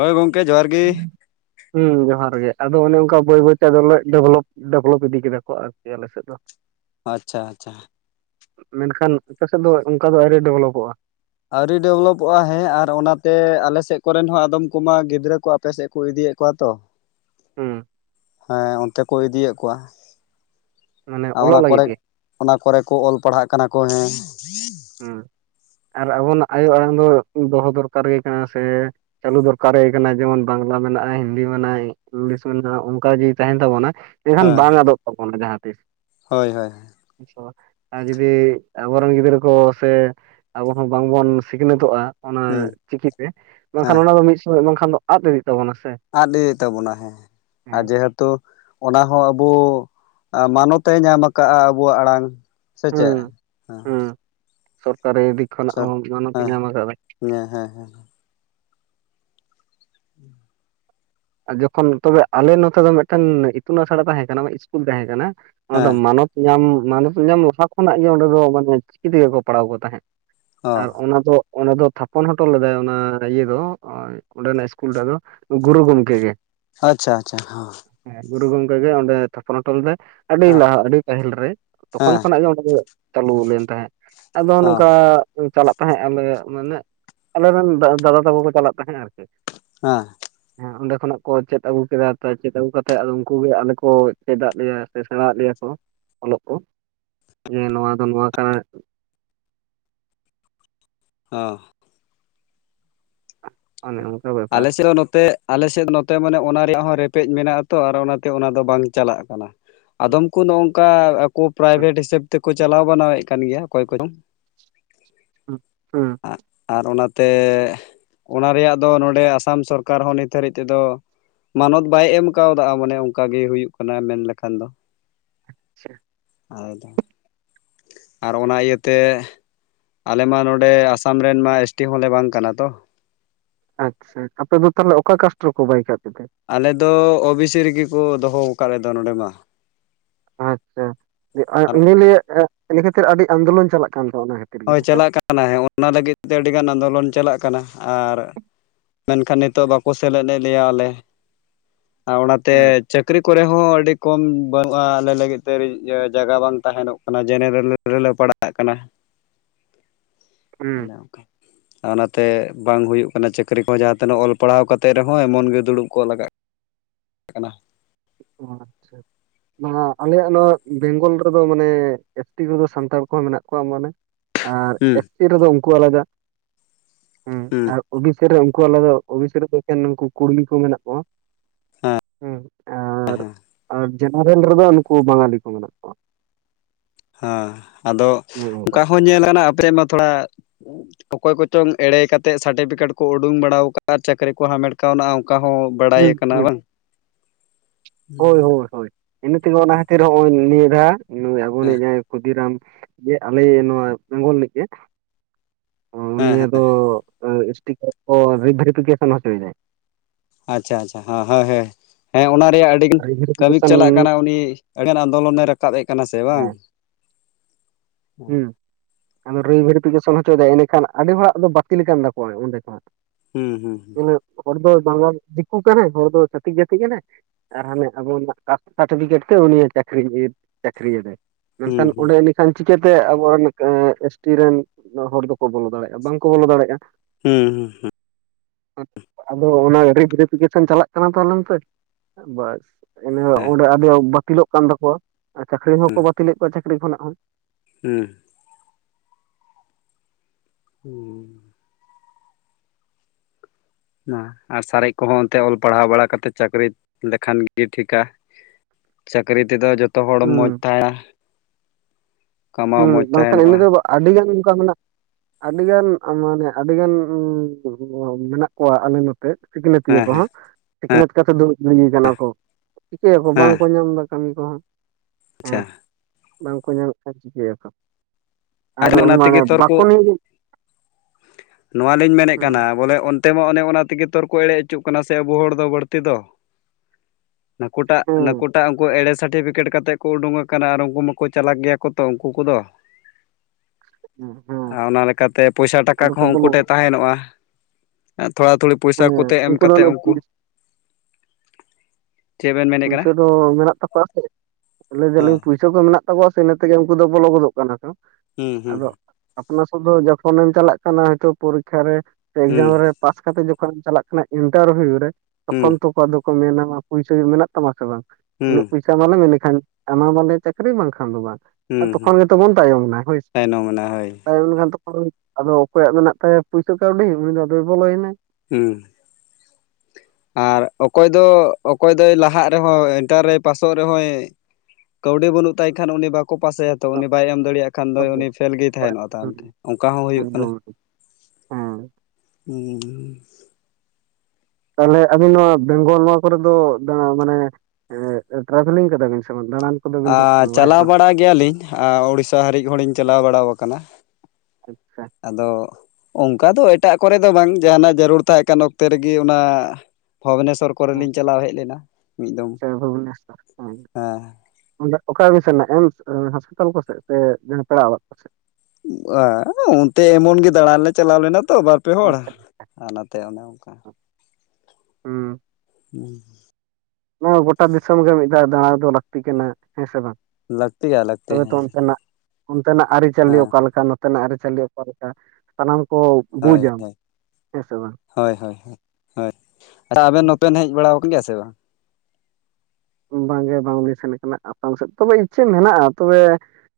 ᱦᱳᱭ ᱜᱚᱝᱠᱮ ᱡᱚᱦᱟᱨ ᱜᱤ ᱦᱩᱸ ᱡᱚᱦᱟᱨ ᱜᱮ ᱟᱫᱚ ᱚᱱᱮ ᱚᱱᱠᱟ ᱵᱟᱹᱭ ᱵᱟᱹᱭᱛᱮ ᱢᱮᱫ ᱰᱮᱵᱷᱞᱚᱯ ᱰᱮᱵᱷᱞᱚᱯ ᱤᱫᱤ ᱠᱮᱫᱟ ᱠᱚ ᱟᱨᱠᱤᱞᱮ ᱥᱮᱜ ᱫᱚ ᱟᱪᱪᱷᱟ ᱟᱪᱪᱷᱟ᱾ ᱢᱮᱱᱠᱷᱟᱱ ᱟᱯᱮᱥᱮᱫ ᱫᱚ ᱚᱱᱠᱟ ᱫᱚ ᱟᱨᱤ ᱰᱮᱵᱷᱞᱚᱯᱚᱜ-ᱟ᱾ ᱟᱹᱣᱨᱤ ᱰᱮᱵᱷᱞᱚᱯᱚᱜᱼᱟ ᱦᱮᱸ ᱟᱨ ᱚᱱᱟᱛᱮ ᱟᱞᱮ ᱥᱮᱜ ᱠᱚᱨᱮᱱ ᱦᱚᱸ ᱟᱫᱚᱢ ᱠᱚᱢᱟ ᱜᱤᱫᱽᱨᱟᱹ ᱠᱚ ᱟᱯᱮᱥᱮᱫ ᱠᱚ ᱤᱫᱤᱭᱮᱫ ᱠᱚᱣᱟ ᱛᱚ ᱦᱩᱸ ᱦᱮᱸ ᱚᱱᱛᱮ ᱠᱚ ᱤᱫᱤᱭᱮᱜ ᱠᱚᱣᱟ ᱢᱟᱱᱮ ᱟ ᱚᱞᱚᱜ ᱚᱱᱟ ᱞᱟᱹᱜᱤᱫ ᱠᱚᱨᱮᱜ ᱜᱮ ᱚᱱᱟ ᱠᱚᱨᱮ ᱠᱚ ᱚᱞ ᱯᱟᱲᱦᱟᱜ ᱠᱟᱱᱟ ᱠᱚ ᱦᱮᱸ [inaudible] ᱦᱩᱸ ᱟᱨ ᱟᱵᱚᱱᱟᱜ ᱟᱭᱳ ᱟᱲᱟᱝ ᱫᱚ ᱫᱚᱦᱚ ᱫᱚᱨᱠᱟᱨ ᱜᱮ ᱠᱟᱱᱟ ᱥᱮ ᱪᱟᱹᱞᱩ ᱫᱚᱨᱠᱟᱨ ᱜᱮ ᱠᱟᱱᱟ ᱡᱮᱢᱚᱱ ᱵᱟᱝᱞᱟ ᱢᱮᱱᱟᱜᱼᱟ, ᱦᱤᱱᱫᱤ ᱢᱮᱱᱟᱜᱼᱟ, ᱤᱝᱞᱤᱥ ᱢᱮᱱᱟᱜᱼᱟ ᱚᱱᱠᱟᱜᱮ ᱡᱩᱫᱤ ᱛᱟᱦᱮᱱ ᱛᱟᱵᱚᱱᱟ ᱱᱮ ᱦᱩᱞ ᱱᱠᱷᱟᱱ ᱦᱮᱸ ᱵᱟᱝ ᱟᱫᱚᱜ ᱛᱟᱵᱚᱱᱟ ᱡᱟᱦᱟᱸ ᱛᱤᱥ ᱦᱳᱭ ᱦᱳᱭ ᱟᱨ ᱡᱩᱫᱤ ᱟᱵᱚᱨᱮᱱ ᱜᱤᱫᱽᱨᱟᱹ ᱠᱚ ᱥᱮ ᱟᱵᱚ ᱦᱚᱸ ᱵᱟᱝ ᱵᱚᱱ ᱥᱤᱠᱷᱱᱟᱛᱚᱜᱼᱟ ᱚᱱᱟ ᱦᱩᱸ ᱪᱤᱠᱤᱛᱮ ᱦᱮᱸ ᱵᱟᱝᱠᱷᱟᱱ ᱚᱱᱟ ᱫᱚ ᱢᱤᱫ ᱥᱚᱢᱚᱭ ᱵᱟᱝᱠᱷᱟᱱ ᱫᱚ ᱟᱫ ᱤᱫᱤᱜ ᱛᱟᱵᱚᱱᱟ ᱥᱮ ᱟᱫ ᱤᱫᱤᱜᱽ ᱛᱟᱵᱚᱱᱟ ᱦᱮᱸ ᱟᱨ ᱦᱮᱸ ᱡᱮᱦᱮᱛ ᱛᱚ ᱚᱱᱟ ᱦᱚᱸ ᱟᱵᱚ ᱢᱟᱱᱚᱛᱮ ᱧᱟᱢ ᱠᱟᱜᱼᱟ ᱟᱵᱚᱣᱟᱜ ᱟᱲᱟᱝ᱾ ᱥᱮ ᱪᱮᱜ ᱦᱮᱸ ᱥᱚᱨᱠᱟᱨ ᱫᱤᱠ ᱠᱷᱚᱱᱟᱜ ᱥᱟᱨᱠ ᱦᱚᱸ ᱢᱟᱱᱚᱛᱮ ᱦᱮᱸ ᱧᱟᱢ ᱟᱠᱟᱫᱟ ᱦᱮᱸ ᱦᱮᱸ ᱦᱮᱸ ᱡᱚᱠᱷᱚᱱ ᱛᱚᱵᱮ ᱟᱞᱮ ᱱᱚᱛᱮ ᱫᱚ ᱢᱤᱫᱴᱮᱱ ᱤᱛᱩᱱ ᱟᱥᱲᱟ ᱛᱟᱦᱮᱸ ᱠᱟᱱᱟ ᱤᱥᱠᱩᱞ ᱛᱟᱦᱮᱸ ᱠᱟᱱᱟ ᱚᱱᱟ ᱫᱚ ᱦᱮᱸ ᱢᱟᱱᱚᱛ ᱧᱟᱢ ᱢᱟᱱᱚᱛ ᱧᱟᱢ ᱞᱟᱦᱟ ᱠᱷᱚᱱᱟᱜ ᱜᱮ ᱚᱸᱰᱮ ᱫᱚ ᱢᱟᱱᱮ ᱪᱤᱠᱤ ᱛᱮᱜᱮ ᱠᱚ ᱯᱟᱲᱟᱣ ᱠᱚ ᱛᱟᱦᱮᱸᱫ᱾ ᱚ ᱟᱨ ᱚᱱᱟ ᱫᱚ ᱚᱱᱰᱮ ᱫᱚ ᱛᱷᱟᱯᱚᱱ ᱦᱚᱴᱚ ᱞᱮᱫᱟᱭ ᱚᱱᱟ ᱤᱭᱟᱹ ᱫᱚ ᱚᱸᱰᱮᱱᱟᱜ ᱤᱥᱠᱩᱞ ᱨᱮ ᱫᱚ ᱜᱩᱨᱩ ᱜᱚᱢᱠ ᱴᱷᱤᱠ ᱜᱮᱭ-ᱟ ᱟᱪᱪᱷᱟ ᱟᱪᱪᱷᱟ ᱦᱚᱸ ᱦᱮᱸ ᱜᱩᱨᱩ ᱜᱚᱝᱠᱮ ᱜᱮ ᱚᱸᱰᱮ ᱛᱷᱟᱯᱚᱱ ᱦᱚᱴᱚ ᱞᱮᱫᱟᱭ ᱟᱹᱰᱤ ᱦᱮᱸ ᱞᱟᱦᱟ ᱟᱹᱰᱤ ᱯᱟᱹᱦᱤᱞ ᱨᱮ ᱛᱚᱠᱷᱚᱱ ᱦᱮᱸ ᱠᱷᱚᱱᱟᱜ ᱜᱮ ᱚᱸᱰᱮ ᱫᱚ ᱪᱟᱹᱞᱩ ᱞᱮᱱ ᱛᱟᱦᱮᱸᱫ᱾ ᱟᱫᱚ ᱦᱮᱸ ᱚᱱᱠᱟ ᱪᱟᱞᱟᱜ ᱛᱟᱦᱮᱸᱜ ᱟᱞᱮ ᱢᱟᱱᱮ ᱟᱞᱮᱨᱮᱱ ᱫᱟᱫᱟ ᱛᱟᱠᱚ ᱠᱚ ᱪᱟᱞᱟᱜ ᱛᱟᱦᱮᱸᱜ ᱟᱨᱠᱤ ᱟᱸᱻ ᱦᱮᱸ ᱚᱸᱰᱮ ᱠᱷᱚᱱᱟᱜ ᱠᱚ ᱪᱮᱫ ᱟᱹᱜᱩ ᱠᱮᱫᱟ ᱛᱟ ᱪᱮᱫ ᱟᱹᱜᱩ ᱠᱟᱛᱮ ᱟᱫᱚ ᱩᱱᱠᱩ ᱜᱮ ᱟᱞᱮ ᱠᱚ ᱪᱮᱫ ᱟᱫ ᱞᱮᱭᱟ ᱥᱮ ᱥᱮᱬᱟᱫ ᱞᱮᱭᱟ ᱠᱚ ᱚᱞᱚᱜ ᱠᱚᱦᱮᱸ ᱱᱚᱣᱟ ᱫᱚ ᱱᱚᱣᱟ ᱠᱟᱱᱟ᱾ ᱚᱻ ᱚᱱᱮ ᱚᱝᱠ ᱟᱞᱮᱥᱮᱜ ᱦᱚᱸ ᱱᱚᱛᱮᱜ ᱟᱞᱮᱥᱮᱫ ᱱᱚᱛᱮ ᱢᱟᱱᱮ ᱚᱱᱟ ᱨᱮᱭᱟᱜ ᱦᱚᱸ ᱨᱮᱯᱮᱡ ᱢᱮᱱᱟᱜ-ᱟ ᱛᱚ ᱟᱨ ᱚᱱᱟᱛᱮ ᱚᱱᱟ ᱫᱚ ᱵᱟᱝ ᱪᱟᱞᱟᱜ ᱠᱟᱱᱟ᱾ ᱟᱫᱚᱢ ᱠᱩ ᱱᱚᱝᱠᱟ ᱦᱮᱸ ᱠᱩ-ᱯᱨᱟᱭᱵᱷᱮᱴ ᱦᱤᱥᱟᱹᱵ ᱛᱮᱠᱚ ᱪᱟᱞᱟᱣ ᱵᱟᱱᱟᱣᱮᱫ ᱠᱟᱱ ᱜᱮᱭᱟ ᱚᱠᱚᱭ ᱠᱚᱫᱚ ᱦᱩᱸ ᱦᱩᱸ ᱟᱨ ᱚᱱᱟᱛᱮ ᱚᱱᱟ ᱨᱮᱭᱟᱜ ᱫᱚ ᱱᱚᱰᱮ ᱟᱥᱟᱢ ᱥᱚᱨᱠᱟᱨ ᱦᱚᱸ ᱱᱤᱛ ᱦᱟᱹᱨᱤᱡ ᱛᱮᱫᱚ, ᱢᱟᱱᱚᱛ ᱵᱟᱭ ᱮᱢ ᱠᱟᱣᱫᱟ ᱢᱟᱱᱮ ᱚᱱᱠᱟ ᱜᱮ ᱦᱩᱭᱩᱜ ᱠᱟᱱᱟ ᱢᱮᱱ ᱞᱮᱠᱷᱟᱱ ᱫᱚ᱾ ᱟᱪᱪᱷᱟ ᱟᱨᱫᱚ ᱟᱨ ᱚᱱᱟ ᱤᱭᱟᱹᱛᱮ ᱟᱞᱮ ᱢᱟ ᱱᱚᱸᱰᱮ ᱟᱥᱟᱢ ᱨᱮᱱ ᱢᱟ ᱮᱥ ᱴᱤ ᱦᱚᱸᱞᱮ ᱵᱟᱝ ᱠᱟᱱᱟ ᱛᱚ᱾ ᱟᱪᱪᱷᱟ ᱟᱯᱮ ᱫᱚ ᱛᱟᱦᱚᱞᱮ ᱚᱠᱟ ᱠᱟᱥᱴ ᱨᱮ ᱠᱚ ᱵᱟᱭ ᱠᱟᱜᱯᱮ ᱛᱮ, ᱟᱞᱮ ᱫᱚ ᱳᱵᱤ ᱥᱤ ᱨᱮᱜᱮ ᱠᱚ ᱫᱚᱦᱚ ᱟᱠᱟᱫ ᱞᱮᱫᱚ ᱱᱚᱰᱮ ᱢᱟ᱾ ᱟᱪᱪᱷᱟ ᱟᱨ ᱤᱱᱟᱹ ᱞᱮ ᱤᱱᱟᱹ ᱠᱷᱟᱹᱛᱤᱨ ᱟᱹᱰᱤ ᱟᱱᱫᱳᱞᱚᱱ ᱪᱟᱞᱟᱜ ᱠᱟᱱ ᱛᱟᱦᱮᱸ ᱱᱟ, ᱦᱳᱭ ᱪᱟᱞᱟᱜ ᱠᱟᱱᱟ ᱦᱮᱸ ᱚᱱᱟ ᱞᱟᱹᱜᱤᱫ ᱛᱮ ᱟᱹᱰᱤ ᱜᱟᱱ ᱟᱱᱫᱳᱞᱚᱱ ᱪᱟᱞᱟᱜ ᱠᱟᱱᱟ ᱟᱨ ᱢᱮᱱ ᱠᱷᱟᱱ ᱱᱤᱛᱚᱜ ᱵᱟᱠᱚ ᱥᱮᱞᱮᱫ ᱮᱫ ᱞᱮᱭᱟ ᱟᱞᱮ ᱟᱨ ᱚᱱᱟ ᱛᱮ ᱪᱟᱹᱠᱨᱤ ᱠᱚᱨᱮ ᱦᱚᱸ ᱟᱹᱰᱤ, ᱠᱚᱢ ᱵᱟᱹᱱᱩᱜᱼᱟ ᱟᱞᱮ ᱞᱟᱹᱜᱤᱫ ᱛᱮ ᱡᱟᱭᱜᱟ ᱵᱟᱝ ᱛᱟᱦᱮᱱᱚᱜ ᱠᱟᱱᱟ ᱡᱮᱱᱟᱨᱮᱞ ᱨᱮᱞᱮ ᱯᱟᱲᱟᱜ ᱠᱟᱱᱟ, [inaudible] [unintelligible] ᱚᱱᱟᱛᱮ ᱵᱟᱝ ᱦᱩᱭᱩᱜ ᱠᱟᱱᱟ ᱪᱟᱹᱠᱨᱤ ᱠᱚ ᱡᱟᱦᱟᱸ ᱛᱤᱱᱟᱹᱜ ᱚᱞ ᱯᱟᱲᱦᱟᱣ ᱠᱟ ᱠᱟᱛᱮᱫ ᱨᱮᱦᱚᱸ ᱮᱢᱚᱱ ᱜᱮ ᱫᱩᱲᱩᱵ ᱠᱚᱜ ᱞᱟᱜᱟᱜ ᱠᱟᱱᱟ ᱠᱟᱱᱟ, ᱚ ᱟᱪᱪᱷᱟ, ᱟᱞᱮᱭᱟᱜ ᱱᱚᱣᱟ ᱵᱮᱝᱜᱚᱞ ᱨᱮᱫᱚ ᱢᱟᱱᱮ ᱮᱥ ᱴᱤ ᱠᱚᱫᱟ ᱥᱟᱱᱛᱟᱲ ᱠᱚᱦᱚᱸ ᱢᱮᱱᱟᱜ ᱠᱚᱣᱟ ᱢᱟᱱᱮ, ᱟᱨ ᱦᱩᱸ ᱮᱥ ᱥᱤ ᱨᱮᱫᱚ ᱩᱱᱠᱩ ᱟᱞᱟᱫᱟ ᱦᱮᱸ ᱦᱩᱸ ᱟᱨ, ᱚᱵᱤ ᱥᱤ ᱨᱮ ᱩᱱᱠᱩ ᱟᱞᱟᱫᱟ ᱚᱵᱤᱥᱤ ᱨᱮᱫᱚ ᱮᱠᱮᱱ ᱩᱱᱠᱩ ᱠᱩᱲᱢᱤ ᱠᱚ ᱢᱮᱱᱟᱜ ᱠᱚᱣᱟ ᱦᱮᱸ᱾ ᱦᱮᱸ ᱟᱨ ᱡᱮᱱᱟᱨᱮᱞ ᱨᱮᱫᱚ ᱩᱱᱠᱩ ᱵᱟᱝᱟᱜᱟᱞᱤ ᱠᱚ, ᱢᱮᱱᱟᱜ ᱠᱚᱣᱟ ᱦᱮᱸ ᱟᱫᱚ ᱚᱱᱠᱟ ᱦᱚᱸ ᱧᱮᱞ ᱟᱠᱟᱱᱟ ᱟᱯᱮᱭᱟᱜ ᱢᱟ ᱛᱷᱚᱲᱟ, ᱚᱠᱚᱭ ᱠᱚᱪᱚᱝ ᱮᱲᱮ ᱠᱟᱛᱮᱫ ᱥᱟᱨᱴᱤᱯᱷᱤᱠᱮᱴ ᱠᱚ ᱩᱰᱩᱝ ᱵᱟᱲᱟ ᱟᱠᱟᱫᱼᱟ ᱪᱟᱹᱠᱨᱤ ᱠᱚ ᱦᱟᱢᱮᱴ ᱠᱟᱣᱱᱟ ᱚᱱᱠᱟ ᱦᱚᱸ ᱵᱟᱲᱟᱭ ᱦᱩᱸ ᱠᱟᱱᱟ ᱦᱩᱸ ᱵᱟᱝ, ᱦᱳᱭ ᱦᱩᱸ ᱦᱳᱭ ᱦᱳ ᱤᱱᱟᱹ ᱛᱮᱜᱮ ᱚᱱᱟ ᱠᱷᱟᱹᱛᱤᱨ ᱱᱚᱜ-ᱚᱭ ᱱᱤᱭᱟᱹ ᱫᱟ ᱱᱩᱭ ᱟᱵᱚ ᱦᱮᱸ ᱱᱤᱡ ᱡᱟᱦᱟᱸᱭ ᱠᱷᱩᱫᱤᱨᱟᱢ ᱟᱞᱮ ᱱᱚᱣᱟ ᱵᱮᱝᱜᱚᱞ ᱨᱤᱱᱤᱡ ᱜᱮ ᱩᱱᱤ ᱦᱮᱸ ᱦᱮᱸ ᱟᱫᱚ, ᱮᱥ ᱴᱤ ᱠᱟᱨᱰ ᱠᱚ ᱨᱤ-ᱵᱷᱮᱨᱤᱯᱷᱤᱠᱮᱥᱚᱱ ᱦᱚᱪᱚᱭᱮᱜ-ᱟᱭ, ᱟᱪᱪᱷᱟ ᱟᱪᱪᱷᱟ ᱦᱚᱸ ᱦᱮᱸ ᱦᱮᱸ ᱦᱮᱸ ᱚᱱᱟ ᱨᱮᱭᱟᱜ ᱟᱹᱰᱤ, ᱟᱹᱰᱤ ᱠᱟᱹᱢᱤ ᱨᱤᱵᱷᱮᱨᱤᱯᱷᱤᱠᱮᱥᱚᱱ ᱪᱟᱞᱟᱜ ᱠᱟᱱᱟ ᱩᱱᱤ ᱟᱹᱰᱤᱜᱟᱱ ᱟᱱᱫᱳᱞᱚᱱᱮ ᱨᱟᱠᱟᱵ ᱮ ᱠᱟᱱᱟ ᱥᱮ ᱵᱟᱝ, ᱦᱮᱸ ᱟᱫᱚ ᱨᱤ ᱵᱷᱮᱨᱤᱯᱷᱤᱠᱮᱥᱚᱱ ᱦᱚᱪᱚᱭᱮᱫᱟᱭ ᱮᱸᱰᱮᱠᱷᱟᱱ ᱟᱹᱰᱤ ᱦᱚᱲᱟᱜ ᱫᱚ ᱵᱟᱹᱛᱤᱞ ᱠᱟᱱᱟᱱ ᱛᱟᱠᱚᱣᱟ ᱚᱸᱰᱮ ᱠᱷᱚᱱᱟᱜ ᱾ ᱦᱩᱸ ᱦᱩᱸ ᱦᱩᱸ, ᱦᱚᱲ ᱫᱚ ᱵᱟᱝ ᱫᱤᱠᱩ ᱠᱟᱱᱟᱭ ᱦᱚᱲ ᱫᱚ ᱪᱷᱟᱹᱛᱤᱠ ᱡᱟᱹᱛᱤ ᱠᱟᱱᱟᱭ᱾ ᱟᱨ ᱦᱟᱱᱮ ᱟᱵᱚᱱᱟᱜ ᱠᱟᱥ ᱥᱟᱨᱴᱤᱯᱷᱤᱠᱮᱴ ᱛᱮ ᱩᱱᱤ ᱪᱟᱹᱠᱨᱤ ᱪᱟᱹᱠᱨᱤᱭᱫᱟᱭ ᱦᱩᱸ ᱢᱮᱱᱠᱷᱟᱱ ᱦᱩᱸ ᱚᱸᱰᱮᱼᱼ ᱪᱤᱠᱟᱹᱛᱮ ᱟᱵᱚᱨᱮᱱ ᱮᱥ ᱴᱤ ᱨᱮᱱ ᱦᱚᱲ ᱫᱚᱠᱚ ᱵᱚᱞᱚ ᱫᱟᱲᱮᱭᱟᱜᱼᱟ ᱵᱟᱝᱠᱚ ᱵᱚᱞᱚ ᱫᱟᱲᱮᱭᱟᱜᱼᱟ᱾ ᱦᱮᱸ ᱦᱮᱸ ᱦᱮᱸ᱾ ᱟᱫᱚ ᱚᱱᱟ ᱜᱮ ᱨᱤᱵᱷᱮᱨᱤᱯᱷᱤᱠᱮᱥᱚᱱ ᱪᱟᱞᱟᱜ ᱠᱟᱱᱟ ᱛᱚ ᱟᱞᱮ ᱚᱱᱛᱮ ᱵᱟᱥᱼᱼ ᱤᱱᱟ ᱦᱮᱸ ᱚᱸᱰᱮ ᱟ ᱵᱟᱹᱛᱤᱞᱚᱜ ᱠᱟᱱ ᱛᱟᱠᱚᱣᱟ ᱪᱟᱹᱠᱨᱤ ᱦᱚᱸᱠᱚ ᱵᱟᱹᱛᱤᱞᱮᱜ ᱠᱚᱣᱟ ᱪᱟᱹᱠᱨᱤ ᱠᱷᱚᱱᱟᱜ ᱦᱚᱸᱼᱼ ᱦᱩᱸ, ᱦᱩᱸ, ᱟᱨ ᱥᱟᱨᱮᱡ ᱠᱚᱦᱚᱸ ᱚᱱᱛᱮ ᱚᱞ ᱯᱟᱲᱦᱟᱣ ᱵᱟᱲᱟᱛᱮᱫ ᱪᱟᱹᱠᱨᱤ ᱞᱮᱠᱷᱟᱱ ᱜᱮ ᱴᱷᱤᱠ ᱟᱼᱼ ᱪᱟᱹᱠᱨᱤ ᱛᱮᱫᱚ ᱡᱚᱛᱚᱦ ᱦᱚᱲ ᱦᱩᱸ ᱢᱚᱸᱡᱽ ᱛᱟᱦᱮᱱᱟᱼᱼ ᱦᱮᱸ ᱵᱟᱝᱠᱷᱟᱱ ᱤᱱᱟ ᱛᱟᱦᱮᱱᱚᱜᱼᱟ ᱫᱚ ᱟᱹᱰᱤᱜᱟᱱ ᱚᱱᱠᱟ ᱢᱮᱱᱟᱜᱼᱟᱼᱼ ᱟᱹᱰᱤ ᱜᱟᱱ ᱢᱟᱱᱮ ᱟᱹᱰᱤ ᱜᱟᱱ ᱢᱮᱱᱟᱜ ᱠᱚᱣᱟ ᱟᱞᱮ ᱱᱚᱛᱮ᱾ ᱥᱤᱠᱷᱱᱟᱹᱛᱤᱭᱟᱹ ᱦᱮᱸ ᱦᱮᱸ ᱠᱚᱦᱚᱸ ᱥᱤᱠᱷᱱᱟᱹᱛ ᱠᱟᱛᱮ ᱫᱩᱲᱩᱵ ᱜᱤᱰᱤᱭᱟ ᱠᱟᱱᱟ ᱠᱚ ᱪᱤᱠᱟᱹᱭᱟᱠᱚ ᱦᱮᱸ ᱵᱟᱝᱠᱚ ᱧᱟᱢ ᱮᱫᱟ, ᱠᱟᱹᱢᱤ ᱠᱚᱦᱚᱸ᱾ ᱦᱮᱸ ᱟᱪᱪᱷᱟ᱾ ᱵᱟᱝᱠᱚ ᱧᱟᱢᱮᱫ ᱠᱷᱟᱱ ᱪᱤᱠᱟᱹᱭᱟ ᱠᱚ, [inaudible] ᱚᱱᱟ ᱛᱮᱜᱮ ᱛᱚᱨ ᱠᱚ ᱱᱚᱣᱟ ᱞᱤᱧ ᱢᱮᱱᱮᱫ ᱠᱟᱱᱟ ᱦᱮᱸ ᱵᱚᱞᱮᱼᱼ ᱛᱮᱢᱟ ᱚᱱᱮ ᱚᱱᱟ ᱛᱮᱜᱮ ᱛᱚᱨᱠᱚ ᱮᱲᱮ ᱦᱚᱪᱚᱜ ᱠᱟᱱᱟ ᱥᱮ ᱟᱵᱚ ᱦᱚᱲ ᱫᱚ ᱵᱟᱹᱲᱛᱤ ᱫᱚ᱾ ᱱᱩᱠᱩᱴᱟᱜ ᱦᱮᱸ ᱱᱩᱠᱩᱴᱟᱜ ᱩᱱᱠᱩ ᱮᱲᱮ ᱥᱟᱴᱤᱯᱷᱤᱠᱮᱴᱼ ᱠᱟᱛᱮ ᱠᱚ ᱩᱰᱩᱝ ᱟᱠᱟᱱᱟ ᱟᱨ ᱩᱱᱠᱩ ᱢᱟᱠᱚ ᱪᱟᱞᱟᱠ ᱜᱮᱭᱟ ᱠᱚ ᱛᱚ ᱩᱱᱠᱩ ᱠᱚᱫᱚ᱾ ᱦᱮᱸ ᱦᱮᱸ ᱚᱱᱟ ᱞᱮᱠᱟᱛᱮ ᱯᱚᱭᱥᱟ ᱴᱟᱠᱟ ᱟᱫᱚ ᱠᱚ ᱠᱚᱦᱚᱸ ᱩᱱᱠᱩ ᱵᱚᱞᱚ ᱴᱷᱮᱱ ᱛᱟᱦᱮᱱᱚᱜᱼᱟ ᱛᱷᱚᱲᱟ ᱛᱷᱩᱲᱤᱼᱼ ᱦᱮᱸ ᱯᱚᱭᱥᱟ ᱠᱚᱛᱮ ᱮᱢ ᱩᱱᱠᱩ ᱫᱚ ᱠᱟᱛᱮᱫ ᱚᱱᱮ ᱩᱱᱠᱩᱼᱼ ᱪᱮᱫ ᱵᱮᱱ ᱢᱮᱱᱮᱫ ᱠᱟᱱᱟ ᱯᱩᱭᱥᱟᱹ ᱫᱚ ᱢᱮᱱᱟᱜ ᱛᱟᱠᱚᱣᱟ ᱥᱮ ᱞᱟᱹᱭ ᱮᱫᱟᱞᱤᱧ ᱦᱮᱸ ᱯᱩᱭᱥᱟᱹ ᱯᱩᱭᱥᱟᱹ ᱠᱚ ᱢᱮᱱᱟᱜ ᱛᱟᱠᱚᱣᱟ ᱥᱮ ᱤᱱᱟ ᱛᱮᱜᱮ ᱩᱱᱠᱩ ᱫᱚ ᱵᱚᱞᱚ ᱜᱚᱫᱚᱜ ᱠᱟᱱᱟ ᱠᱚ᱾ ᱦᱩᱸ ᱦᱩᱸ᱾ ᱟᱯᱱᱟᱨ ᱥᱩᱫᱷᱩ ᱡᱚᱠᱷᱚᱱᱮᱢ ᱪᱟᱞᱟᱜ ᱠᱟᱱᱟ ᱦᱚᱭᱛᱚ ᱯᱚᱨᱤᱠᱠᱷᱟ ᱨᱮ ᱥᱮ ᱦᱩᱸ ᱮᱠᱡᱟᱢ ᱨᱮᱼᱼ ᱯᱟᱥ ᱠᱟᱛᱮ ᱡᱚᱠᱷᱚᱱᱮ ᱮᱢ ᱪᱟᱞᱟᱜ ᱠᱟᱱᱟ ᱤᱱᱴᱟᱨᱵᱷᱤᱭᱩ ᱨᱮ ᱦᱩᱸ ᱛᱚᱠᱷᱚᱱ ᱛᱚᱠᱚ ᱟᱫᱚᱠᱚ ᱢᱮᱱᱟ ᱯᱩᱭᱥᱟᱹ ᱢᱮᱱᱟᱜᱼᱼ ᱛᱟᱢᱟ ᱥᱮ ᱵᱟᱝ ᱦᱩᱸ ᱩᱱᱟᱹᱜ ᱯᱚᱭᱥᱟ ᱮᱢᱟᱞᱮᱢ ᱤᱱᱟᱠᱷᱟᱱ ᱮᱢᱟ ᱢᱟᱞᱮ ᱪᱟᱹᱠᱨᱤ ᱵᱟᱝ ᱠᱷᱟᱱ ᱫᱚ ᱵᱟᱝ, ᱦᱩᱸ ᱟᱨ ᱦᱩᱸ ᱛᱚᱠᱷᱚᱱ ᱜᱮᱛᱚ ᱵᱚᱱ ᱛᱟᱭᱚᱢ ᱮᱱᱟ ᱦᱚᱭ ᱛᱟᱭᱱᱚᱢ ᱮᱱᱟ ᱦᱳᱭ ᱛᱟᱭᱚᱢᱠᱷᱟᱱ ᱦᱚᱭ ᱟᱫᱚ ᱚᱠᱚᱭᱟᱜ ᱢᱮᱱᱟᱜ ᱛᱟᱭᱟ ᱯᱩᱭᱥᱟᱹ ᱠᱟᱹᱣᱰᱤ ᱩᱱᱤ ᱫᱚ ᱟᱫᱚᱭ ᱵᱚᱞᱚᱭᱮᱱᱟ ᱦᱩᱸ᱾ ᱟᱨ ᱚᱠᱚᱭ ᱫᱚ ᱚᱠᱚᱭ ᱫᱚᱭ ᱞᱟᱦᱟᱜ ᱨᱮᱦᱚᱸ ᱮᱱᱴᱟᱨ ᱨᱮᱭ ᱯᱟᱥᱚᱜ ᱨᱮᱦᱚᱸᱭᱼᱼ ᱠᱟᱹᱣᱰᱤ ᱵᱟᱹᱱᱩᱜ ᱛᱟᱭ ᱠᱷᱟᱱ ᱩᱱᱤ ᱵᱟᱠᱚ ᱯᱟᱥᱮᱭᱟᱼᱼ ᱛᱚ ᱩᱱᱤ ᱵᱟᱭ ᱮᱢ ᱫᱟᱲᱮᱭᱟᱜ ᱠᱷᱟᱱ ᱫᱚ ᱩᱱᱤ ᱯᱷᱮᱞ ᱜᱮᱭ ᱵᱟᱭ ᱛᱟᱦᱮᱱᱚᱜᱼᱟ ᱛᱟᱭᱚᱢ ᱦᱩᱸ, ᱛᱮ ᱚᱱᱠᱟ ᱦᱚᱸ ᱦᱩᱭᱩᱜ ᱠᱟᱱᱟ᱾ ᱮᱠᱫᱚᱢ ᱦᱮᱸ ᱦᱩᱸ ᱛᱟᱦᱚᱞᱮ ᱟᱵᱤᱱ ᱱᱚᱣᱟ ᱵᱮᱝᱜᱚᱞ ᱱᱚᱣᱟ ᱠᱚᱨᱮ ᱫᱚ ᱢᱟᱱᱮᱼᱼ ᱴᱨᱟᱵᱷᱮᱞᱤᱝ ᱟᱠᱟᱫᱟ ᱵᱤᱱ ᱥᱮ ᱵᱟᱝ ᱫᱟᱲᱟᱱ? ᱟ ᱪᱟᱞᱟᱣ ᱵᱟᱲᱟ ᱜᱮᱭᱟᱞᱤᱧ ᱩᱲᱤᱥᱟ ᱦᱟᱹᱨᱤᱡ ᱦᱚᱸᱞᱤᱧ ᱪᱟᱞᱟᱣ ᱵᱟᱲᱟ ᱟᱠᱟᱱᱟ᱾ ᱟᱪᱪᱷᱟ ᱟᱫᱚᱼᱼ ᱚᱱᱠᱟ ᱫᱚ ᱮᱴᱟᱜ ᱠᱚᱨᱮ ᱫᱚ ᱵᱟᱝ ᱡᱟᱦᱟᱱᱟᱜ ᱡᱟᱹᱨᱩᱲ ᱛᱟᱦᱮᱸ ᱠᱟᱱ ᱚᱠᱛᱮ ᱨᱮᱜᱮ ᱚᱱᱟᱼᱼ ᱵᱷᱩᱵᱽᱱᱮᱥᱚᱨ ᱠᱚᱨᱮ ᱦᱮᱸ ᱞᱤᱧ ᱪᱟᱞᱟᱣ ᱦᱮᱡ ᱞᱮᱱᱟ᱾ ᱢᱤᱫ ᱫᱚᱢ ᱥᱮ ᱵᱷᱩᱵᱽᱱᱮᱥᱚᱨ ᱦᱮᱸ [unintelligible] ᱚᱠᱟ ᱨᱮᱵᱤᱱ ᱥᱮᱱ ᱮᱱᱟ ᱮᱢᱥ ᱦᱚᱥᱯᱤᱛᱟᱞ ᱠᱚᱥᱮᱫ ᱥᱮ ᱯᱮᱲᱟ ᱚᱲᱟᱜ ᱠᱚᱥᱮᱫ? ᱵᱟᱝᱟ ᱚᱱᱛᱮ ᱮᱢᱚᱱ ᱜᱮ ᱫᱟᱬᱟᱱ ᱞᱮ ᱪᱟᱞᱟᱣ ᱞᱮᱱᱟ ᱛᱚᱼᱼ ᱯᱮ ᱦᱚᱲ ᱟᱨ ᱟᱪᱪᱷᱟ ᱚᱱᱟᱛᱮ ᱚᱱᱮ ᱚᱱᱠᱟ᱾ ᱦᱩᱸ ᱦᱩᱸ [unintelligible] ᱦᱚᱸ ᱜᱚᱴᱟ ᱫᱤᱥᱚᱢ ᱜᱮ ᱢᱤᱫ ᱫᱷᱟᱣ ᱫᱟᱬᱟ ᱫᱚ ᱞᱟᱹᱠᱛᱤ ᱠᱟᱱᱟ ᱦᱮᱸ ᱥᱮ ᱵᱟᱝ? ᱞᱟᱹᱠᱛᱤᱜᱼᱟ ᱞᱟᱹᱠᱛᱤ ᱛᱚᱵᱮ ᱛᱚ ᱦᱮᱸ ᱚᱱᱛᱮᱱᱟᱜ ᱚᱱᱛᱮᱱᱟᱜ ᱟᱹᱨᱤᱪᱟᱹᱞᱤ ᱦᱮᱸ ᱚᱠᱟᱞᱮᱠᱟᱼᱼ ᱚᱱᱛᱮᱱᱟᱜ ᱟᱹᱨᱤᱪᱟᱹᱞᱤ ᱚᱠᱟ ᱞᱮᱠᱟᱱᱟ ᱥᱟᱱᱟᱢ ᱠᱚ ᱵᱩᱡᱟᱢ ᱦᱮᱸ ᱥᱮ ᱵᱟᱝ? ᱦᱚᱭ ᱦᱚᱭ ᱦᱚᱭ, ᱦᱚᱭ ᱟᱨ ᱟᱹᱵᱤᱱ ᱱᱚᱛᱮ ᱵᱤᱱ ᱦᱮᱡ ᱵᱟᱲᱟᱣ ᱟᱠᱟᱱᱟ ᱜᱮᱭᱟ ᱥᱮ ᱵᱟᱝ? ᱵᱟᱝᱜᱮ ᱵᱟᱝᱞᱤᱧ ᱥᱮᱱ ᱟᱠᱟᱱᱟ ᱟᱥᱟᱢ ᱥᱮᱫ, ᱛᱚᱵᱮ ᱤᱪᱷᱟᱹ ᱢᱮᱱᱟᱜ-ᱟ ᱛᱚᱵᱮ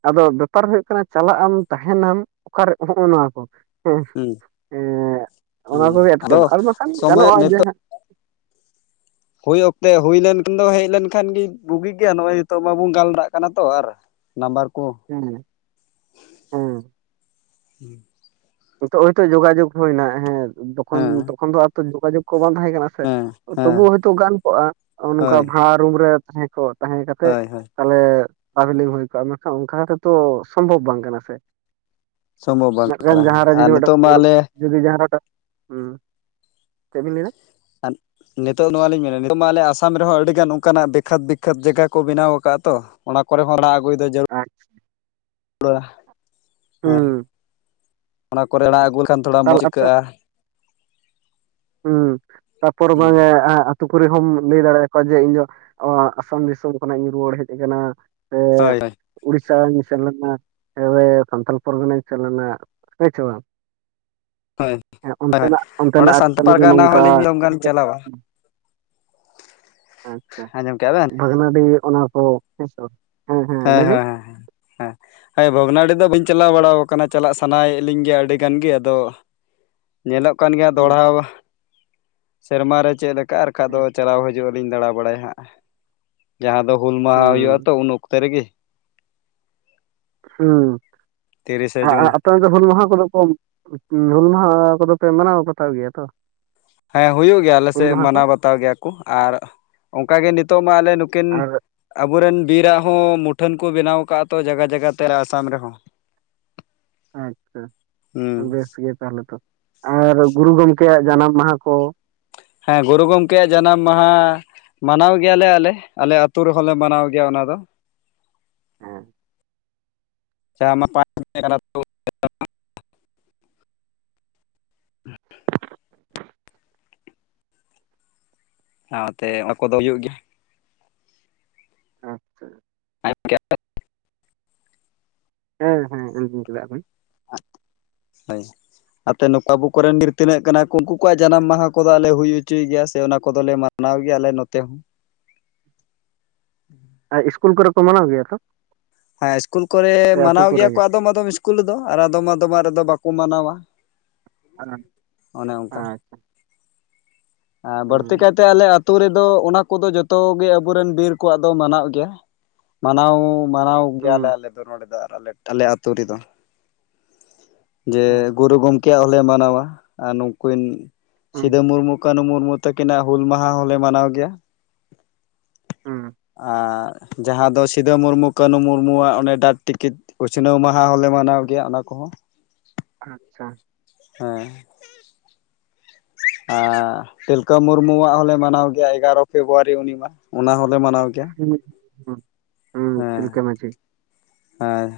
ᱟᱫᱚ ᱵᱮᱯᱟᱨ ᱦᱩᱭᱩᱜ ᱠᱟᱱᱟ ᱪᱟᱞᱟᱜ ᱟᱢ ᱛᱟᱦᱮᱱᱟᱢ ᱚᱠᱟ ᱨᱮ ᱦᱚᱜ-ᱚ ᱱᱚᱣᱟ ᱠᱚ ᱾ ᱦᱮᱸ ᱦᱩᱸ ᱮᱸᱻ ᱚᱱᱟ ᱦᱩᱸ ᱠᱚᱜᱮ ᱟᱫᱚ ᱮᱴᱠᱮᱴᱚᱬᱮ ᱟᱨ ᱵᱟᱝᱠᱷᱟᱱ ᱥᱚᱢᱚᱭ ᱜᱟᱱᱚᱜ-ᱟ ᱡᱟ ᱱᱤᱛᱚᱜ ᱦᱩᱭ ᱚᱠᱛᱮ ᱦᱩᱭ ᱞᱮᱱᱠᱷᱟᱱ ᱫᱚ ᱦᱮᱡ ᱞᱮᱱᱠᱷᱟᱱ ᱜᱮ ᱵᱩᱜᱤ ᱜᱮᱭᱟ, ᱱᱚᱜ-ᱚᱭ ᱱᱤᱛᱚᱜ ᱢᱟᱵᱚᱱ ᱜᱟᱞᱢᱟᱨᱟᱜ ᱠᱟᱱᱟ ᱛᱚ ᱟᱨ ᱱᱟᱢᱵᱟᱨ ᱠᱚ ᱦᱮᱸ [unintelligible] ᱦᱮᱸ ᱱᱤᱛᱚᱜ ᱦᱚᱭᱛᱚ ᱡᱚᱜᱟᱡᱚᱜᱽ ᱦᱩᱭᱮᱱᱟ ᱦᱮᱸ ᱛᱚᱠᱷᱚᱱ ᱦᱮᱸ ᱛᱚᱠᱷᱚᱱ ᱫᱚ ᱟᱨ ᱡᱚᱜᱟᱡᱚᱜᱽ ᱠᱚ ᱵᱟᱝ ᱛᱟᱦᱮᱸ ᱠᱟᱱᱟ ᱦᱮᱸ ᱾ ᱦᱮᱸ ᱛᱚᱵᱩ ᱦᱚᱭᱛᱚ ᱜᱟᱱ ᱠᱚᱜ-ᱟ ᱱᱚᱜ-ᱚᱭ ᱱᱚᱝᱠᱟ ᱦᱳᱭ ᱵᱷᱟᱲᱟ ᱨᱩᱢ ᱨᱮ ᱛᱟᱦᱮᱸ ᱠᱚ, ᱛᱟᱦᱮᱸ ᱠᱟᱛᱮᱫ‌ ᱦᱳᱭ ᱦᱳᱭ ᱛᱟᱦᱞᱮ ᱴᱨᱟᱵᱷᱮᱞᱤᱝ ᱦᱩᱭ ᱠᱚᱜ-ᱟ ᱢᱮᱱᱠᱷᱟᱱ ᱚᱱᱠᱟ ᱠᱟᱛᱮᱫ ᱛᱚ ᱥᱚᱢᱵᱷᱚᱵ ᱵᱟᱝ ᱠᱟᱱᱟ ᱥᱮ ᱾ ᱥᱚᱢᱵᱷᱚᱵ ᱵᱟᱝ ᱠᱟᱱᱟ ᱦᱮᱸ ᱾ [unintelligible] ᱦᱩᱸ, ᱪᱮᱫ ᱵᱤᱱ ᱞᱟᱹᱭᱫᱟ? [unintelligible] ᱱᱤᱛᱚᱜ ᱱᱚᱣᱟ ᱞᱤᱧ ᱢᱮᱱᱟ ᱱᱤᱛᱚᱜ ᱢᱟ ᱟᱞᱮ ᱟᱥᱟᱢ ᱨᱮᱦᱚᱸ ᱟᱹᱰᱤᱜᱟᱱ ᱚᱱᱠᱟᱱᱟᱜ ᱫᱤᱠᱷᱟᱹᱛ ᱫᱤᱠᱷᱟᱹᱛ ᱡᱟᱭᱜᱟ ᱠᱚ ᱵᱮᱱᱟᱣ ᱠᱟᱜ-ᱟ ᱛᱚ ᱾ ᱚᱱᱟ ᱠᱚᱨᱮ ᱦᱚᱸ ᱨᱟᱜ ᱟᱹᱜᱩᱭ ᱫᱚ ᱡᱟᱹᱨᱩᱲ ᱾ ᱟᱪᱪᱷᱟ ᱾ [unintelligible] ᱦᱮᱸ ᱦᱩᱸ ᱚᱱᱟ ᱠᱚᱨᱮ ᱟᱲᱟᱜ ᱟᱹᱜᱩ ᱞᱮᱠᱷᱟᱱ ᱛᱷᱚᱲᱟ ᱛᱟᱦᱚᱞᱮ ᱢᱚᱡᱽ ᱟᱯᱮ ᱟᱹᱭᱠᱟᱹᱜ-ᱟ ᱾ ᱦᱩᱸ ᱛᱟᱯᱚᱨ ᱦᱩᱸ ᱵᱟᱝ ᱮ ᱟ ᱟᱹᱛᱩ ᱠᱚᱨᱮ ᱦᱚᱢ ᱞᱟᱹᱭ ᱫᱟᱲᱮ ᱟᱠᱚᱣᱟ ᱡᱮ ᱤᱧᱫᱚ ᱟᱥᱟᱢ ᱫᱤᱥᱚᱢ ᱠᱷᱚᱱᱟᱜ ᱤᱧ ᱨᱩᱣᱟᱹᱲ ᱦᱮᱡ ᱟᱠᱟᱱᱟ ᱾ ᱦᱳᱭ ᱦᱳᱭ ᱾ ᱩᱲᱤᱥᱥᱟᱧ ᱥᱮᱱ ᱞᱮᱱᱟ ᱦᱮ ᱥᱟᱱᱛᱟᱞ ᱯᱚᱨᱜᱚᱱᱟᱧ ᱥᱮᱱ ᱞᱮᱱᱟ ᱦᱳᱭ ᱥᱮ ᱵᱟᱝ? ᱦᱳᱭ ᱦᱮᱸ ᱦᱳᱭ ᱚᱱᱛᱮᱱᱟᱜ ᱱᱚᱸᱰᱮ ᱚᱱᱛᱮᱱᱟᱜ ᱟᱹᱨᱤ ᱥᱟᱱᱛᱟ ᱯᱟᱨᱜᱟᱱᱟ ᱦᱚᱸᱞᱤᱧ [unintelligible] ᱪᱟᱞᱟᱣᱟ ᱾ ᱟᱪᱪᱷᱟ ᱟᱸᱡᱚᱢ ᱠᱮᱜᱼᱟ ᱵᱮᱱ ᱵᱷᱟᱜᱽᱱᱟᱹᱰᱤ ᱚᱱᱟ ᱠᱚ ᱦᱮᱸ ᱥᱮ ᱵᱟᱝ? ᱦᱮᱸ ᱦᱮᱸ ᱦᱮᱸ ᱦᱮᱸ ᱾ ᱦᱮᱸ, ᱦᱮᱸ ᱵᱷᱚᱜᱽᱱᱟᱰᱤ ᱫᱚ ᱵᱟᱹᱧ ᱪᱟᱞᱟᱣ ᱵᱟᱲᱟ ᱠᱟᱱᱟ ᱪᱟᱞᱟᱜ ᱥᱟᱱᱟᱭᱮᱫ ᱞᱤᱧ ᱜᱮᱭᱟ ᱟᱹᱰᱤ ᱜᱟᱱ ᱜᱮ ᱟᱫᱚ ᱧᱮᱞᱚᱜ ᱠᱟᱱ ᱜᱮᱭᱟ ᱫᱚᱲᱦᱟ ᱥᱮᱨᱢᱟ ᱨᱮ ᱪᱮᱫ ᱞᱮᱠᱟ ᱟᱨ ᱠᱷᱟᱡ ᱫᱚ ᱪᱟᱞᱟᱣ ᱦᱤᱡᱩᱜ ᱤᱧ ᱫᱟᱲᱟ ᱵᱟᱲᱟᱭ ᱦᱟᱸᱜ ᱡᱟᱦᱟᱸ ᱫᱚ ᱦᱩᱞ ᱢᱟᱦᱟ ᱦᱩᱭᱩᱜᱼᱟ ᱦᱩᱸ ᱛᱚ ᱩᱱ ᱚᱠ ᱥᱟᱹᱨᱤ ᱜᱮ ᱾ ᱦᱩᱸ ᱟ ᱟ ᱟᱯᱮ ᱚᱱ ᱛᱮ ᱦᱩᱞ ᱢᱟᱦᱟ ᱠᱚᱫᱚ ᱠᱚ ᱦᱩᱞ ᱢᱟᱦᱟ ᱠᱚᱫᱚ ᱯᱮ ᱢᱟᱱᱟᱣ ᱵᱟᱛᱟᱣ ᱜᱮᱭᱟ ᱛᱚ ᱾ ᱦᱮᱸ ᱦᱩᱭᱩᱜ ᱜᱮᱭᱟ ᱟᱞᱮ ᱥᱮᱫ ᱠᱚ ᱢᱟᱱᱟᱣ ᱵᱟᱛᱟᱣ ᱜᱮᱭᱟ ᱠᱚ ᱟᱨ ᱚᱱᱠᱟ ᱜᱮ ᱱᱤᱛᱚᱜ ᱢᱟ ᱟᱞᱮ ᱱᱩᱠᱤᱱ ᱟᱨ ᱟᱵᱚ ᱨᱮᱱ ᱵᱤᱨᱟᱜ ᱦᱚᱸ ᱢᱩᱴᱷᱟᱹᱱ ᱠᱚ ᱵᱮᱱᱟᱣ ᱟᱠᱟᱫᱼᱟ ᱛᱚ ᱡᱟᱜᱟ ᱡᱟᱭᱜᱟ ᱛᱮ ᱟᱥᱟᱢ ᱨᱮᱦᱚᱸ ᱾ ᱟᱪᱪᱷᱟ ᱦᱩᱸ ᱵᱮᱥ ᱜᱮ ᱛᱟᱦᱚᱞᱮ ᱛᱚ ᱟᱨ ᱜᱩᱨᱩ ᱜᱚᱢᱠᱮᱭᱟᱜ ᱡᱟᱱᱟᱢ ᱢᱟᱦᱟ ᱠᱚ ᱾ ᱦᱮᱸ ᱜᱩᱨᱩ ᱜᱚᱢᱠᱮᱭᱟᱜ ᱡᱟᱱᱟᱢ ᱢᱟᱦᱟ ᱢᱟᱱᱟᱣ ᱜᱮᱭᱟᱞᱮ ᱟᱞᱮ, ᱟᱞᱮ ᱟᱹᱛᱩ ᱨᱮᱦᱚᱸ ᱞᱮ ᱢᱟᱱᱟᱣ ᱜᱮᱭᱟ ᱚᱱᱟ ᱫᱚ ᱾ ᱦᱮᱸ ᱾ [unintelligible] ᱥᱟᱶᱛᱮ ᱚᱱᱟ ᱠᱚᱫᱚ ᱦᱩᱭᱩᱜ ᱜᱮᱭᱟ ᱾ ᱟᱪᱪᱷᱟ ᱾ [unintelligible] ᱦᱮᱸ ᱦᱮᱸ ᱮᱠᱫᱚᱢ ᱪᱮᱫᱟᱜ ᱵᱟᱝ ᱾ [unintelligible] ᱦᱳᱭ ᱾ ᱟᱯᱮ ᱱᱚᱠᱟ ᱟᱵᱩ ᱠᱚᱨᱮᱱ ᱵᱤᱨ ᱛᱤᱱᱟᱹᱜ ᱠᱟᱱᱟ ᱠᱚ ᱩᱱᱠᱩ ᱠᱚᱣᱟᱜ ᱡᱟᱱᱟᱢ ᱢᱟᱦᱟ ᱠᱚᱫᱚ ᱟᱞᱮ ᱦᱩᱭ ᱦᱚᱪᱚᱭ ᱜᱮᱭᱟ ᱥᱮ ᱚᱱᱟ ᱠᱚᱫᱚᱞᱮ ᱢᱟᱱᱟ ᱢᱟᱱᱟᱣ ᱜᱮᱭᱟ ᱟᱞᱮ ᱱᱚᱛᱮ ᱦᱚᱸ ᱾ ᱟᱨ ᱤᱥᱠᱩᱞ ᱠᱚᱨᱮ ᱠᱚ ᱢᱟᱱᱟᱣ ᱜᱮᱭᱟ ᱛᱚ? ᱦᱮᱸ ᱤᱥᱠᱩᱞ ᱠᱚᱨᱮ ᱥᱮ ᱟᱹᱛᱩ ᱢᱟᱱᱟᱣ ᱠᱚᱨᱮ ᱜᱮᱭᱟ ᱠᱚ ᱜᱮ ᱟᱫᱚᱢ ᱟᱫᱚᱢ ᱤᱥᱠᱩᱞ ᱨᱮᱫᱚ, ᱟᱨ ᱟᱫᱚᱢ ᱟᱫᱚᱢᱟᱜ ᱨᱮᱫᱚ ᱵᱟᱠᱚ ᱢᱟᱱᱟᱣᱟ ᱾ ᱟᱸ ᱟᱪ ᱟᱸ ᱵᱟᱹᱲᱛᱤ ᱦᱩᱸ ᱠᱟᱭᱛᱮ ᱟᱞᱮ ᱟ ᱛᱩ ᱨᱮᱫᱚ ᱚᱱᱟ ᱠᱚᱫᱚ ᱡᱚᱛᱚ ᱜᱮ ᱟᱵᱚ ᱨᱮᱱ ᱵᱤᱨ ᱠᱚᱣᱟᱜ ᱫᱚ ᱢᱟᱱᱟᱣ ᱜᱮᱭᱟ, ᱢᱟᱱᱟᱣ ᱢᱟᱱᱟᱣ ᱜᱮᱭᱟᱞᱮ ᱦᱩᱸ ᱟᱞᱮ ᱫᱚ ᱱᱚᱰᱮ ᱫᱚ ᱟᱨ ᱟᱞᱮ ᱟᱞᱮ ᱟᱛᱩ ᱨᱮᱫᱚ᱾ ᱡᱮ ᱟᱪᱪᱷᱟ ᱜᱩᱨᱩ ᱜᱚᱝᱠᱮᱭᱟᱜ ᱦᱚᱸᱞᱮ ᱢᱟᱱᱟᱣᱟ, ᱟᱨ ᱱᱩᱠᱤᱱ ᱦᱩᱸ ᱥᱤᱫᱚ ᱢᱩᱨᱢᱩ, ᱠᱟᱹᱱᱩ ᱢᱩᱨᱢᱩ ᱛᱟᱹᱠᱤᱱᱟᱜ ᱦᱩᱞ ᱢᱟᱦᱟ ᱦᱚᱸᱞᱮ ᱢᱟᱱᱟᱣ ᱜᱮᱭᱟ᱾ ᱦᱩᱸ ᱟᱸᱻ ᱡᱟᱦᱟᱸ ᱫᱚ ᱥᱤᱫᱚ ᱢᱩᱨᱢᱩ, ᱠᱟᱹᱱᱩ ᱢᱩᱨᱢᱩᱣᱟᱜ ᱚᱱᱮ ᱰᱟᱠ ᱴᱤᱠᱤᱴ, ᱩᱪᱷᱱᱟᱹᱣ ᱢᱟᱦᱟ ᱦᱚᱸᱞᱮ ᱢᱟᱱᱟᱣ ᱜᱮᱭᱟ, ᱚᱱᱟ ᱠᱚᱦᱚᱸ᱾ ᱟᱪᱪᱷᱟ᱾ ᱦᱮᱸ᱾ ᱟᱸᱻ ᱛᱤᱞᱠᱟᱹ ᱢᱩᱨᱢᱩᱣᱟᱜ ᱦᱚᱸᱞᱮ ᱢᱟᱱᱟᱣ ᱜᱮᱭᱟ ᱮᱜᱟᱨᱚ ᱯᱷᱮᱵᱽᱨᱩᱣᱟᱨᱤ ᱩᱱᱤ ᱢᱟ, ᱚᱱᱟ ᱦᱚᱸᱞᱮ ᱢᱟᱱᱟᱣ ᱜᱮᱭᱟ᱾ [inaudible] ᱦᱩᱸ ᱦᱮᱸ ᱛᱤᱞᱠᱟᱹ ᱢᱟᱡᱷᱤ, ᱦᱮᱸ,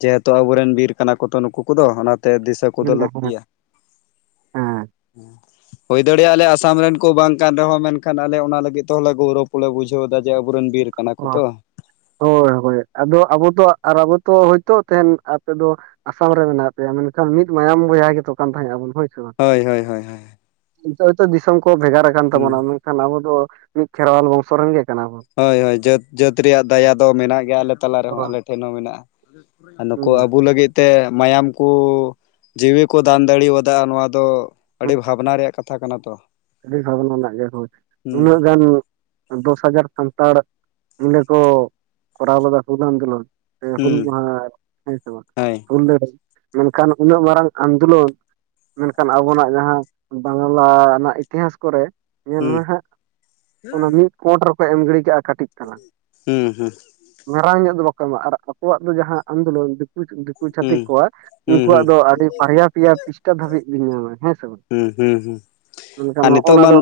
ᱡᱮᱦᱮᱛᱩ ᱟᱵᱚ ᱨᱮᱱ ᱵᱤᱨ ᱠᱟᱱᱟ ᱠᱚ ᱛᱚ ᱱᱩᱠᱩ ᱠᱚᱫᱚ ᱚᱱᱟᱛᱮ ᱫᱤᱥᱟᱹ ᱠᱚᱫᱚ ᱦᱮᱸ ᱦᱮᱸ ᱞᱟᱹᱠᱛᱤᱭᱟ᱾ ᱦᱮᱸ᱾ ᱦᱩ᱾ᱸ ᱦᱳᱭ ᱫᱟᱲᱮᱭᱟᱜᱼᱟ ᱟᱞᱮ ᱟᱥᱟᱢ ᱨᱮᱱ ᱠᱚ ᱵᱟᱝ ᱠᱟᱱ ᱨᱮᱦᱚᱸ ᱢᱮᱱᱠᱷᱟᱱ ᱟᱞᱮ ᱚᱱᱟ ᱞᱟᱹᱜᱤᱫ ᱛᱮ ᱦᱚᱸᱞᱮ ᱜᱳᱣᱨᱚᱵ ᱠᱚᱞᱮ ᱵᱩᱡᱷᱟᱹᱣᱫᱟ, ᱡᱮ ᱟᱵᱩ ᱨᱮᱱ ᱵᱤᱨ ᱠᱟᱱᱟ ᱠᱚ ᱛᱚ᱾ ᱦᱳᱭ ᱦᱳᱭ ᱦᱳᱭ, ᱟᱫᱚ ᱟᱵᱚ ᱫᱚ ᱟᱨ ᱟᱵᱚ ᱛᱚ ᱦᱳᱭᱛᱚ ᱛᱮᱦᱮᱧ ᱟᱯᱮ ᱫᱚ ᱟᱥᱟᱢ ᱨᱮ ᱢᱮᱱᱟᱜ ᱯᱮᱭᱟ ᱢᱮᱱᱠᱷᱟᱱ ᱢᱤᱫ ᱢᱟᱭᱟᱢ ᱵᱚᱭᱦᱟ ᱜᱮ ᱛᱚ ᱠᱟᱱ ᱛᱟᱦᱮᱸᱜ ᱟᱵᱚᱱ ᱦᱳᱭ ᱥᱮ ᱵᱟᱝ ᱦᱳᱭ ᱦᱳᱭ ᱦᱳᱭ ᱦᱳᱭ᱾ ᱱᱤᱛᱚᱜ ᱦᱳᱭᱛᱚ ᱫᱤᱥᱚᱢ ᱠᱚ ᱵᱷᱮᱜᱟᱨ ᱟᱠᱟᱱ ᱛᱟᱵᱚᱱᱟ ᱢᱮᱱᱠᱷᱟᱱ ᱟᱵᱚ ᱫᱚ ᱢᱤᱫ ᱠᱷᱮᱨᱣᱟᱞ ᱵᱚᱝᱥᱚ ᱨᱮᱱ ᱜᱮ ᱠᱟᱱᱟᱵᱚ᱾ ᱦᱳᱭ ᱦᱳᱭ, ᱡᱟᱹᱛ, ᱡᱟᱹᱛ ᱨᱮᱭᱟᱜ ᱫᱟᱭᱟ ᱫᱚ ᱢᱮᱱᱟᱜ ᱜᱮᱭᱟ ᱟᱞᱮ ᱛᱟᱞᱟ ᱨᱮᱦᱚᱸ ᱦᱳᱭ ᱟᱞᱮ ᱴᱷᱮᱱ ᱦᱚᱸ ᱢᱮᱱᱟᱜᱼᱟ᱾ ᱟᱨ ᱱᱩᱠᱩ ᱦᱩᱸ ᱟᱵᱩ ᱞᱟᱹᱜᱤᱫ ᱛᱮ ᱢᱟᱭᱟᱢ ᱠᱚ, ᱡᱤᱣᱤ ᱠᱚ ᱫᱟᱱ ᱫᱟᱲᱮᱣᱟᱫᱟ ᱱᱚᱣᱟ ᱫᱚ ᱟᱹᱰᱤ ᱦᱩᱸ, ᱵᱷᱟᱵᱽᱱᱟ ᱨᱮᱭᱟᱜ ᱠᱟ ᱛᱷᱟ ᱠᱟᱱᱟ ᱛᱚ᱾ ᱟᱹᱰᱤ ᱵᱷᱟᱵᱽᱱᱟ ᱨᱮᱱᱟᱜ ᱜᱮ ᱦᱳᱭ, ᱦᱩᱸ ᱩᱱᱟᱹᱜ ᱜᱟᱱ ᱫᱚᱥ ᱦᱟᱡᱟᱨ ᱥᱟᱱᱛᱟᱲ ᱢᱤᱞᱮ ᱠᱚ ᱠᱚᱨᱟᱣ ᱞᱮᱫᱟ ᱠᱚ ᱚᱱᱟ ᱟᱱᱫᱚᱞᱚᱱ᱾ ᱦᱮᱸ, ᱦᱩᱞ ᱦᱩᱸ ᱢᱟᱦᱟ ᱦᱮᱸ ᱥᱮ ᱵᱟᱝ? ᱦᱳᱭ ᱦᱩᱞ ᱞᱟᱹᱲᱦᱟᱹᱭ, ᱢᱮᱱᱠᱷᱟᱱ ᱩᱱᱟᱹᱜ ᱢᱟᱨᱟᱝ ᱟᱱᱫᱳᱞᱚᱱ, ᱢᱮᱱᱠᱷᱟᱱ ᱟᱵᱚᱱᱟᱜ ᱡᱟᱦᱟᱸ ᱵᱟᱝᱞᱟ ᱨᱮᱱᱟᱜ ᱤᱛᱤᱦᱟᱸᱥ ᱠᱚᱨᱮ, ᱧᱮᱞ ᱦᱩᱸ ᱢᱮ ᱦᱟᱸᱜ, ᱚᱱᱟ ᱢᱤᱫ ᱯᱳᱸᱴ ᱨᱮᱠᱚ ᱮᱢ ᱜᱤᱰᱤ ᱠᱟᱜᱼᱟ ᱠᱟᱹᱴᱤᱡ ᱛᱟᱞᱟᱝ᱾ ᱦᱩᱸ ᱦᱩᱸ᱾ ᱢᱟᱨᱟᱝ ᱧᱚᱜ ᱫᱚ ᱵᱟᱠᱚ ᱮᱢᱟ ᱟᱨ ᱟᱠᱚᱣᱟᱜ ᱫᱚ ᱡᱟᱦᱟᱸ ᱟᱱᱫᱳᱞᱚᱱ ᱫᱤᱠᱩ ᱫᱤ ᱠᱩ ᱦᱩᱸ ᱪᱷᱟᱹᱛᱤᱠ ᱠᱚᱣᱟ, ᱦᱩᱸ ᱩᱱᱠᱩᱣᱟᱜ ᱦᱩᱸ ᱫᱚ ᱟᱹᱰᱤ ᱵᱟᱨᱭᱟ, ᱯᱤᱭᱟ ᱯᱤᱥᱴᱟ ᱫᱷᱟᱹᱵᱤᱡ ᱵᱤᱱ ᱧᱟᱢᱟ ᱦᱮᱸ ᱥᱮ ᱵᱟᱝ? ᱦᱩᱸ ᱦᱩᱸ ᱦᱩᱸ, ᱢᱮᱱᱠᱷᱟᱱ ᱟᱨ ᱱᱚᱜᱼᱚ ᱱᱤᱛᱚᱜ ᱱᱟ ᱢᱟᱱ ᱫᱚ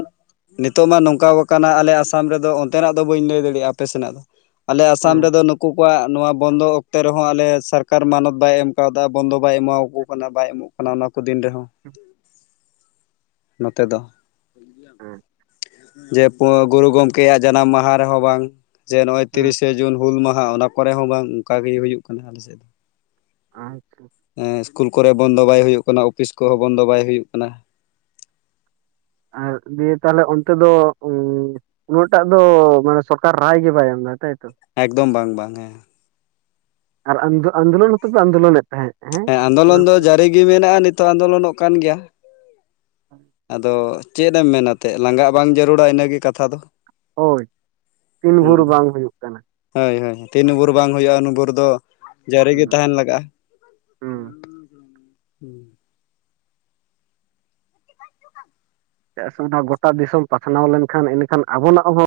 ᱱᱤᱛᱚᱜ ᱢᱟ ᱱᱚᱝᱠᱟᱣ ᱟᱠᱟᱱᱟ ᱟᱞᱮ ᱟᱥᱟᱢ ᱨᱮᱫᱚ ᱚᱱᱛᱮᱱᱟᱜ ᱫᱚ ᱵᱟᱹᱧ ᱞᱟᱹᱭ ᱫᱟᱲᱮᱭᱟᱜᱼᱟ ᱟᱯᱮ ᱥᱮᱱᱟᱜ ᱫᱚ, ᱟᱞᱮ ᱟᱥᱟᱢ ᱦᱮᱸ ᱨᱮᱫᱚ ᱱᱩᱠᱩ ᱟᱠᱚᱣᱟᱜ ᱱᱚᱣᱟ ᱵᱚᱱᱫᱚ ᱚᱠᱛᱮ ᱨᱮᱦᱚᱸ ᱟᱞᱮ ᱥᱟᱨᱠᱟᱨ ᱢᱟᱱᱚᱛ ᱵᱟᱭ ᱮᱢ ᱠᱟᱣᱫᱟ, ᱵᱚᱱᱫᱚ ᱵᱟᱭ ᱮᱢᱟᱣ ᱠᱚ ᱠᱟᱱᱟ ᱵᱟᱭ ᱮᱢᱚᱜ ᱠᱟᱱᱟ, ᱚᱱᱟ ᱠᱚ ᱫᱤᱱ ᱨᱮᱦᱚᱸ᱾ ᱱᱚᱛᱮ ᱫᱚ᱾ ᱟᱪᱪᱷᱟ᱾ ᱡᱮ ᱜᱩᱨᱩ ᱜᱚᱝᱠᱮᱭᱟᱜ ᱡᱟᱱᱟᱢ ᱢᱟᱦᱟ ᱨᱮᱦᱚᱸ ᱵᱟᱝ, ᱡᱮ ᱱᱚᱜᱼᱚᱭ ᱦᱮᱸ ᱛᱤᱨᱤᱥᱮ ᱡᱩᱱ ᱦᱩᱞ ᱢᱟᱦᱟ ᱚᱱᱟ ᱠᱚᱨᱮ ᱦᱚᱸ ᱵᱟᱝ, ᱚᱱᱠᱟ ᱜᱮ ᱦᱩᱭᱩᱜ ᱠᱟᱱᱟ ᱟᱞᱮ ᱥᱮᱫ ᱫᱚ᱾ ᱟᱪᱪᱷᱟ᱾ ᱮᱸ ᱤᱥᱠᱩᱞ ᱠᱚᱨᱮ ᱵᱚᱱᱫᱚ ᱵᱟᱭ ᱦᱩᱭᱩᱜ ᱠᱟᱱᱟ, ᱚᱯᱷᱤᱥ ᱠᱚᱦᱚᱸ ᱵᱚᱱᱫᱚ ᱵᱟᱭ ᱦᱩᱭᱩᱜ ᱠᱟᱱᱟ᱾ ᱟᱨ ᱫᱤᱭᱮ ᱛᱟᱦᱚᱞᱮ ᱚᱱᱛᱮ ᱫᱚ ᱩᱸᱻ ᱩᱱᱟᱹᱜᱴᱟᱜ ᱫᱚ ᱢᱟᱱᱮ ᱥᱚᱨᱠᱟᱨ ᱨᱟᱭ ᱜᱮ ᱵᱟᱭ ᱮᱢ ᱫᱟ ᱛᱟᱭᱛᱚ? ᱮᱠᱫᱚᱢ ᱵᱟᱝ ᱵᱟᱝ ᱦᱮᱸ᱾ ᱟᱨ ᱟᱱᱫᱚ ᱟᱱᱫᱳᱞᱚᱱ ᱦᱚᱸᱛᱚ ᱯᱮ ᱟᱱᱫᱳᱞᱚᱱᱮᱫ ᱛᱟᱦᱮᱸᱫ᱾ ᱦᱮᱸ ᱚᱱᱟ ᱟᱱᱫᱳᱞᱚᱱ ᱫᱚ ᱠᱚᱫᱚ? ᱡᱟᱹᱨᱤ ᱜᱮ ᱢᱮᱱᱟᱜᱼᱟ ᱱᱤᱛᱚᱜ ᱟᱱᱫᱳᱞᱚᱱᱚᱜ ᱠᱟᱱ ᱜᱮᱭᱟ᱾ ᱟᱫᱚ ᱪᱮᱫ ᱮᱢ ᱢᱮᱱᱟ ᱛᱮ ᱞᱟᱸᱜᱟᱜ ᱵᱟᱝ ᱡᱟᱹᱨᱩᱲᱟ ᱤᱱᱟᱹᱜ ᱜᱮ ᱠᱟᱛᱷᱟ ᱫᱚ, ᱦᱳᱭ ᱛᱤᱱ ᱵᱷᱳᱨ ᱦᱩᱸ ᱵᱟᱝ ᱦᱩᱭᱩᱜ ᱠᱟᱱᱟ ᱦᱳᱭ ᱦᱳᱭ ᱛᱤᱱ ᱵᱷᱳᱨ ᱵᱟᱝ ᱦᱩᱭᱩᱜᱼᱟ ᱩᱱᱵᱷᱳᱨ ᱫᱚ ᱡᱟᱹᱨᱤ ᱜᱮ ᱦᱩᱸ ᱛᱟᱦᱮᱸᱱ ᱞᱟᱜᱟᱜᱼᱟ ᱦᱩᱸ ᱦᱩᱸ ᱦᱩᱸ ᱪᱮᱫᱟᱜ ᱥᱮ ᱚᱱᱟ ᱜᱚᱴᱟ ᱫᱤᱥᱚᱢ ᱯᱟᱥᱱᱟᱣ ᱞᱮᱱᱠᱷᱟᱱ ᱮᱱᱠᱷᱟᱱ ᱟᱵᱚᱱᱟᱜ ᱦᱚᱸ ᱵᱚ